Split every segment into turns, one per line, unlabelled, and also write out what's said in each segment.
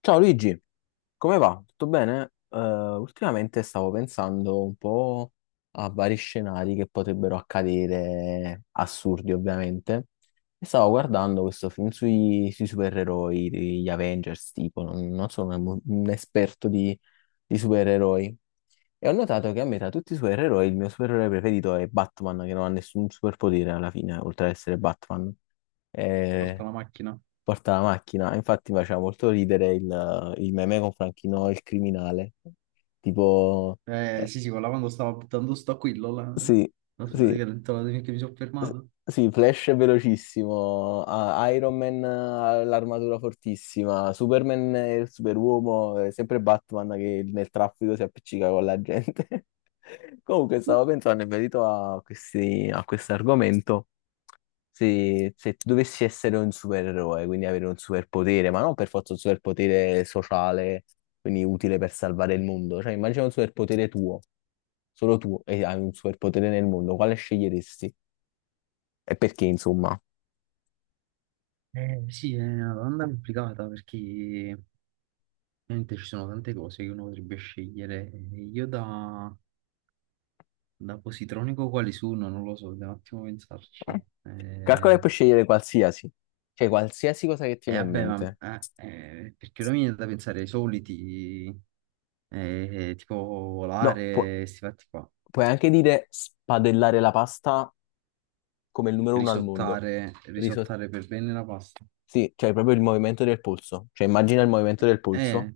Ciao Luigi, come va? Tutto bene? Ultimamente stavo pensando un po' a vari scenari che potrebbero accadere, assurdi ovviamente, e stavo guardando questo film sui supereroi, gli Avengers, tipo, non sono un esperto di supereroi, e ho notato che a me tra tutti i supereroi il mio supereroe preferito è Batman, che non ha nessun superpotere alla fine, oltre ad essere Batman.
Porta
Eh,
la macchina.
porta la macchina. Infatti mi faceva molto ridere il meme con Franchino, il criminale. Tipo, eh,
Sì, sì, quella quando stavo buttando sto aquillo, là,
sì,
non so,
sì,
praticamente la che mi sono
S-
fermato.
sì, Flash è velocissimo, Iron Man ha l'armatura fortissima, Superman è il superuomo, è sempre Batman che nel traffico si appiccica con la gente. Comunque stavo pensando in merito a questi, a questo argomento, se tu dovessi essere un supereroe, quindi avere un superpotere, ma non per forza un superpotere sociale, quindi utile per salvare il mondo, cioè immagina un superpotere tuo, solo tu, e hai un superpotere nel mondo, quale sceglieresti? E perché, insomma?
Sì, è una domanda complicata perché ovviamente ci sono tante cose che uno potrebbe scegliere. Io da positronico quali sono? Non lo so, devo un attimo pensarci.
Eh. Calcola
Eh,
che puoi scegliere qualsiasi, cioè qualsiasi cosa che ti viene in
vabbè, ma
mente.
perché ora mi viene da pensare ai soliti, tipo
No,
volare, questi fatti qua,
puoi anche dire spadellare la pasta come il numero uno al mondo. Riso-
risottare per bene la pasta.
sì, cioè proprio il movimento del polso. Cioè immagina il movimento del polso.
Eh.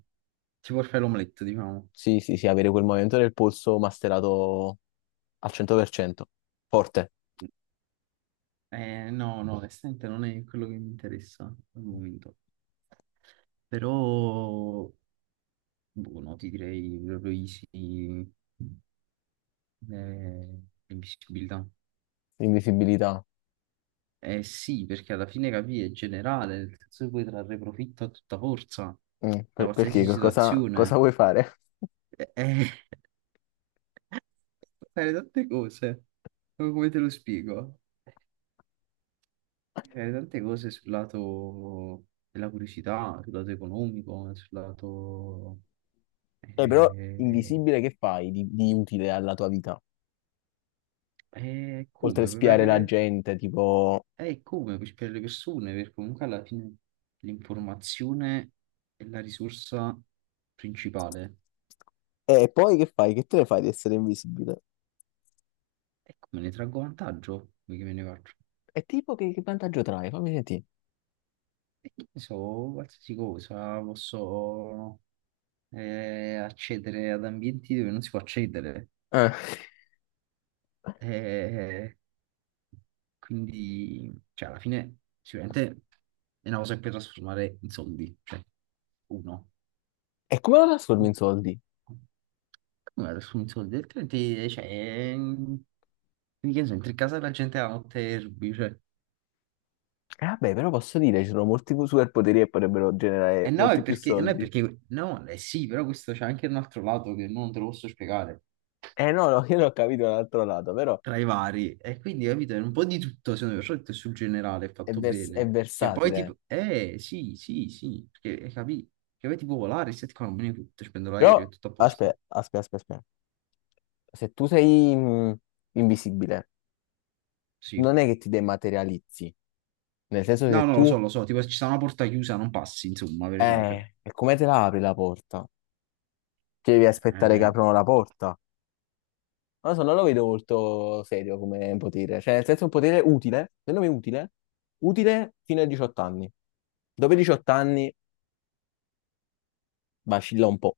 Tipo il fai l'omelette, diciamo.
Sì, sì, sì, avere quel movimento del polso masterato al 100%. Forte.
No, no, onestamente non è quello che mi interessa al momento. Però, boh, no, ti direi proprio easy, eh, l'invisibilità.
Invisibilità.
Eh sì, perché alla fine capì, è generale, nel senso che puoi trarre profitto a tutta forza
Mm,
da
perché?
qualsiasi
Cosa, cosa
situazione.
vuoi fare?
Eh, eh, fare tante cose. Come te lo spiego? Tante cose sul lato della curiosità, sul lato economico, sul lato...
Però
eh,
invisibile che fai di utile alla tua vita? Oltre a
come,
spiare la gente, tipo...
come per le persone, perché comunque alla fine l'informazione è la risorsa principale.
E poi che fai? Che te ne fai di essere invisibile?
E come ne traggo vantaggio? Come che me ne faccio?
E tipo che vantaggio trae? Fammi sentire.
E che ne so, qualsiasi cosa, posso accedere ad ambienti dove non si può accedere.
Eh.
Eh, Quindi, cioè, alla fine, sicuramente è una cosa che puoi trasformare in soldi, cioè, uno.
E come lo trasformi in
Come
soldi?
la trasformi in soldi? Altrimenti, cioè, che ne so, entri in casa della gente la notte e rubi, cioè.
Vabbè, però posso dire, ci sono molti superpoteri che potrebbero generare
E no,
molti
è
più
perché, no, è
soldi.
perché, no, eh sì, però questo c'è anche un altro lato che non te lo posso spiegare
Eh no, no, io non ho capito l'altro lato, però
tra i vari. E quindi, capito, è un po' di tutto, secondo me, soprattutto sul generale è
è,
fatto
è
bene. Che poi
versatile.
tipo, sì, sì, sì, perché capì, che poi tipo volare, stai qua, non me ne tutto, ci prendo
Però,
l'aereo, è tutto a posto.
aspetta. Se tu sei invisibile,
Sì.
non è che ti dematerializzi, nel senso
No,
se
no,
tu...
lo so, tipo se ci sta una porta chiusa, non passi, insomma, per esempio.
E come te la apri la porta? Ti devi aspettare che
Eh,
aprono la porta. Non lo so, non lo vedo molto serio come potere. Cioè, nel senso è un potere utile, secondo me utile, utile fino ai 18 anni. Dopo i 18 anni vacilla un po'.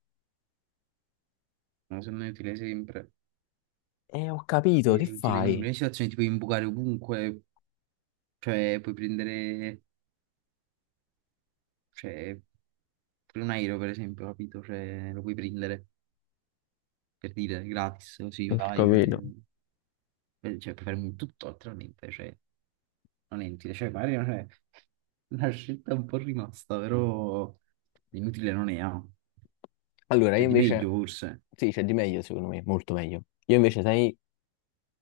no, secondo me è utile sempre,
Ho capito, che
è utile in in
fai?
una situazione, ti puoi imbucare ovunque, cioè puoi prendere, cioè, per un aereo, per esempio, capito? Cioè, lo puoi prendere, per dire, gratis, così
Ho
vai, cioè...
capito.
Vedi, cioè, puoi fare un tutto altrimenti, cioè, non è inutile. Cioè, magari non è una scelta un po' rimasta, però inutile non è, ah.
Allora, io
Cioè, di meglio
invece...
forse,
Sì, c'è di meglio, secondo me, molto meglio. Io invece, sai,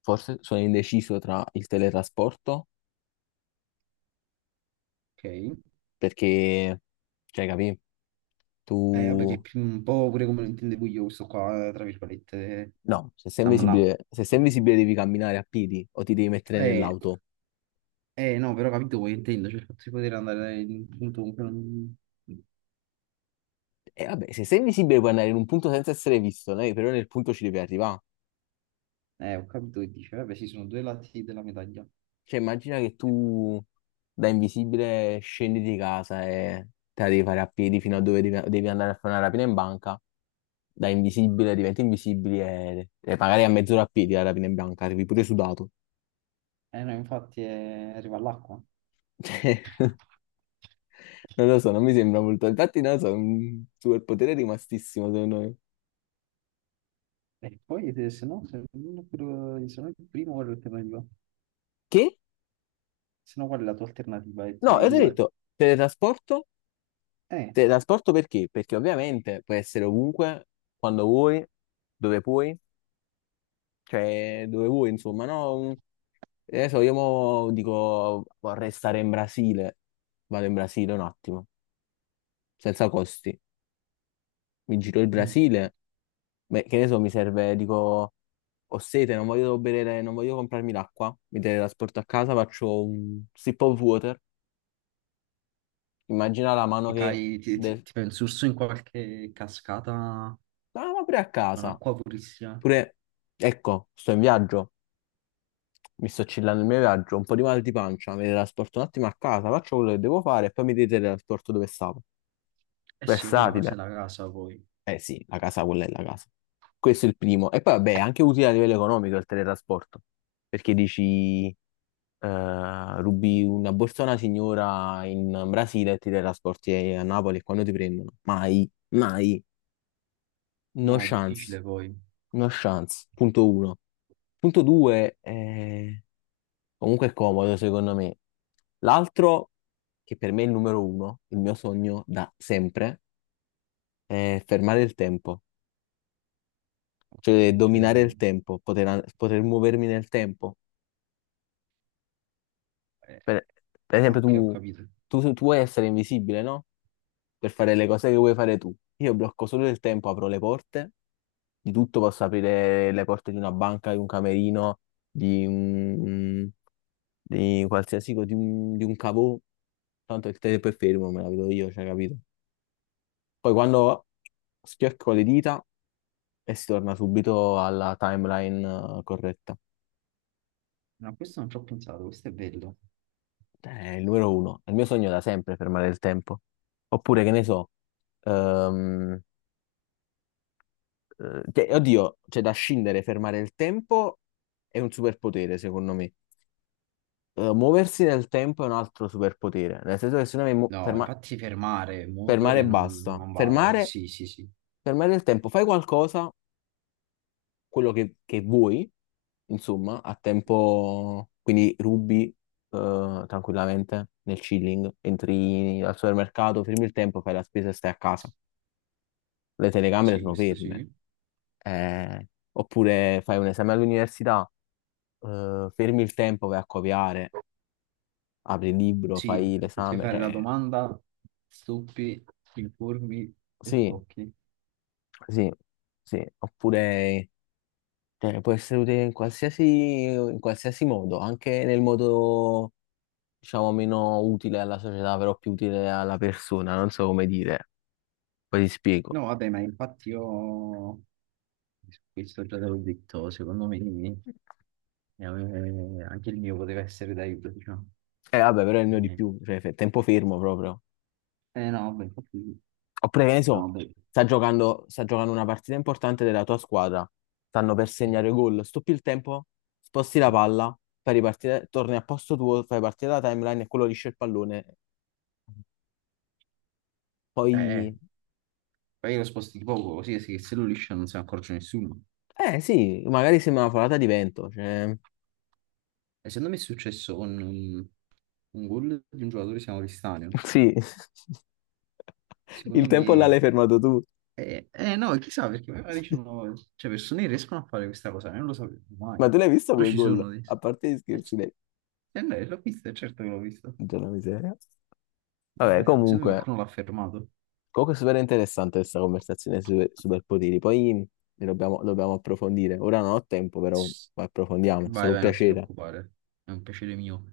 forse sono indeciso tra il teletrasporto,
ok?
perché, cioè, capì?
Vabbè, che è
Tu
più un po' pure come lo intendevo io questo qua, tra virgolette,
no, se sei
stiamo là.
invisibile, se sei invisibile devi camminare a piedi o ti devi mettere
Eh,
nell'auto.
no, però ho capito quello che intendo, cioè, il fatto di poter andare in un punto comunque non...
E vabbè, se sei invisibile puoi andare in un punto senza essere visto, né? Però nel punto ci devi arrivare.
Ho capito che dice, vabbè, sì, sono due lati della medaglia.
Cioè, immagina che tu da invisibile scendi di casa e te la devi fare a piedi fino a dove devi andare a fare una rapina in banca. Da invisibile diventi invisibile e magari a mezz'ora a piedi la rapina in banca, arrivi pure sudato.
No, infatti arriva all'acqua.
Cioè, non lo so, non mi sembra molto. Infatti, non lo so, è un superpotere rimastissimo secondo me.
E poi se, se no, se, se no il primo qual è l'alternativa?
Che?
Se no qual è la tua alternativa? E sono
No,
i
e ti ho
due.
detto, teletrasporto?
Eh,
Teletrasporto perché? Perché ovviamente puoi essere ovunque, quando vuoi, dove puoi, cioè dove vuoi, insomma, no? Che ne so, io mo dico vorrei stare in Brasile, vado in Brasile un attimo, senza costi. Mi giro il
mm.
Brasile, beh, che ne so, mi serve, dico, ho sete, non voglio bere, non voglio comprarmi l'acqua, mi teletrasporto a casa, faccio un sip of water, immagina la mano
Ti
che...
fai,
del-
ti fai un sorso in qualche cascata
Ah, ma pure a
con
casa.
acqua purissima.
Pure, ecco, sto in viaggio, mi sto chillando il mio viaggio, un po' di mal di pancia, mi teletrasporto un attimo a casa, faccio quello che devo fare e poi mi teletrasporto dove stavo.
Eh sì, ora la
Versatile.
casa è la casa poi.
Eh sì, la casa quella è la casa. Questo è il primo. E poi vabbè, è anche utile a livello economico il teletrasporto, perché dici, rubi una borsa a una signora in Brasile e ti teletrasporti a Napoli e quando ti prendono? Mai, mai, no
No, è
chance,
difficile poi.
no chance. Punto uno. Punto due, comunque è comodo secondo me. L'altro, che per me è il numero uno, il mio sogno da sempre, è fermare il tempo, cioè
Ok,
dominare
cioè...
il tempo, poter muovermi nel tempo.
eh,
Per, per esempio,
ok, ho capito.
tu vuoi essere invisibile, no? Per fare le cose che vuoi fare tu. Io blocco solo il tempo, apro le porte, di tutto posso aprire le porte di una banca, di un camerino, di un, di qualsiasi, di un cavò, tanto il tempo è fermo, me la vedo io, cioè, capito? Poi quando schiocco le dita e si torna subito alla timeline corretta.
No, questo non ci ho pensato, questo è bello.
È il numero uno. È il mio sogno da sempre fermare il tempo. Oppure, che ne so, ehm, oddio, c'è da scindere, fermare il tempo è un superpotere, secondo me. Muoversi nel tempo è un altro superpotere. Nel senso che se noi
No, infatti fermare,
fermare e
muovere
basta.
non vale.
Fermare,
Sì, sì, sì.
fermare il tempo, fai qualcosa quello che vuoi, insomma, a tempo, quindi rubi tranquillamente nel chilling, entri al supermercato, fermi il tempo, fai la spesa e stai a casa. Le telecamere
Sì,
sono
questo
ferme.
sì.
Eh, oppure fai un esame all'università, fermi il tempo, vai a copiare, apri il libro,
Sì,
fai
puoi
l'esame.
fare la
Cioè,
domanda, stupi, informi e
sì,
sblocchi.
sì, sì. Oppure cioè, può essere utile in qualsiasi modo, anche nel modo diciamo, meno utile alla società, però più utile alla persona, non so come dire. Poi ti spiego.
No, vabbè, ma infatti io su questo già te l'ho detto, secondo me eh, anche il mio poteva essere d'aiuto, diciamo.
Vabbè, però è il mio di
Eh
più, cioè, tempo fermo proprio.
no, vabbè, infatti sì.
Oppure, che ne
No,
so,
vabbè.
sta giocando una partita importante della tua squadra, stanno per segnare gol, stoppi il tempo, sposti la palla, fai ripartire, torni a posto tuo, fai partire la timeline e quello liscia il pallone.
Eh,
Poi,
eh, poi lo sposti di poco, così se se lo liscia non se ne accorge nessuno.
eh sì, magari sembra una folata di vento, cioè...
E secondo me è successo con un gol di un giocatore che si chiama Cristiano.
Sì, il
Secondo
tempo là
me
l'hai fermato tu,
No, chissà perché magari ci sono, cioè, persone che riescono a fare questa cosa, io non lo sapevo mai,
ma tu l'hai visto
però
quel
ci
gol?
sono di...
A parte gli
Eh, c-
scherzi,
no, l'ho visto, certo che l'ho visto.
Madonna miseria. Vabbè,
Secondo me
comunque,
qualcuno l'ha fermato.
comunque è super interessante questa conversazione sui superpoteri. Poi lo dobbiamo approfondire. Ora non ho tempo, però approfondiamo.
Vai,
Sarà un
vai, non ti
piacere.
preoccupare, è un piacere mio.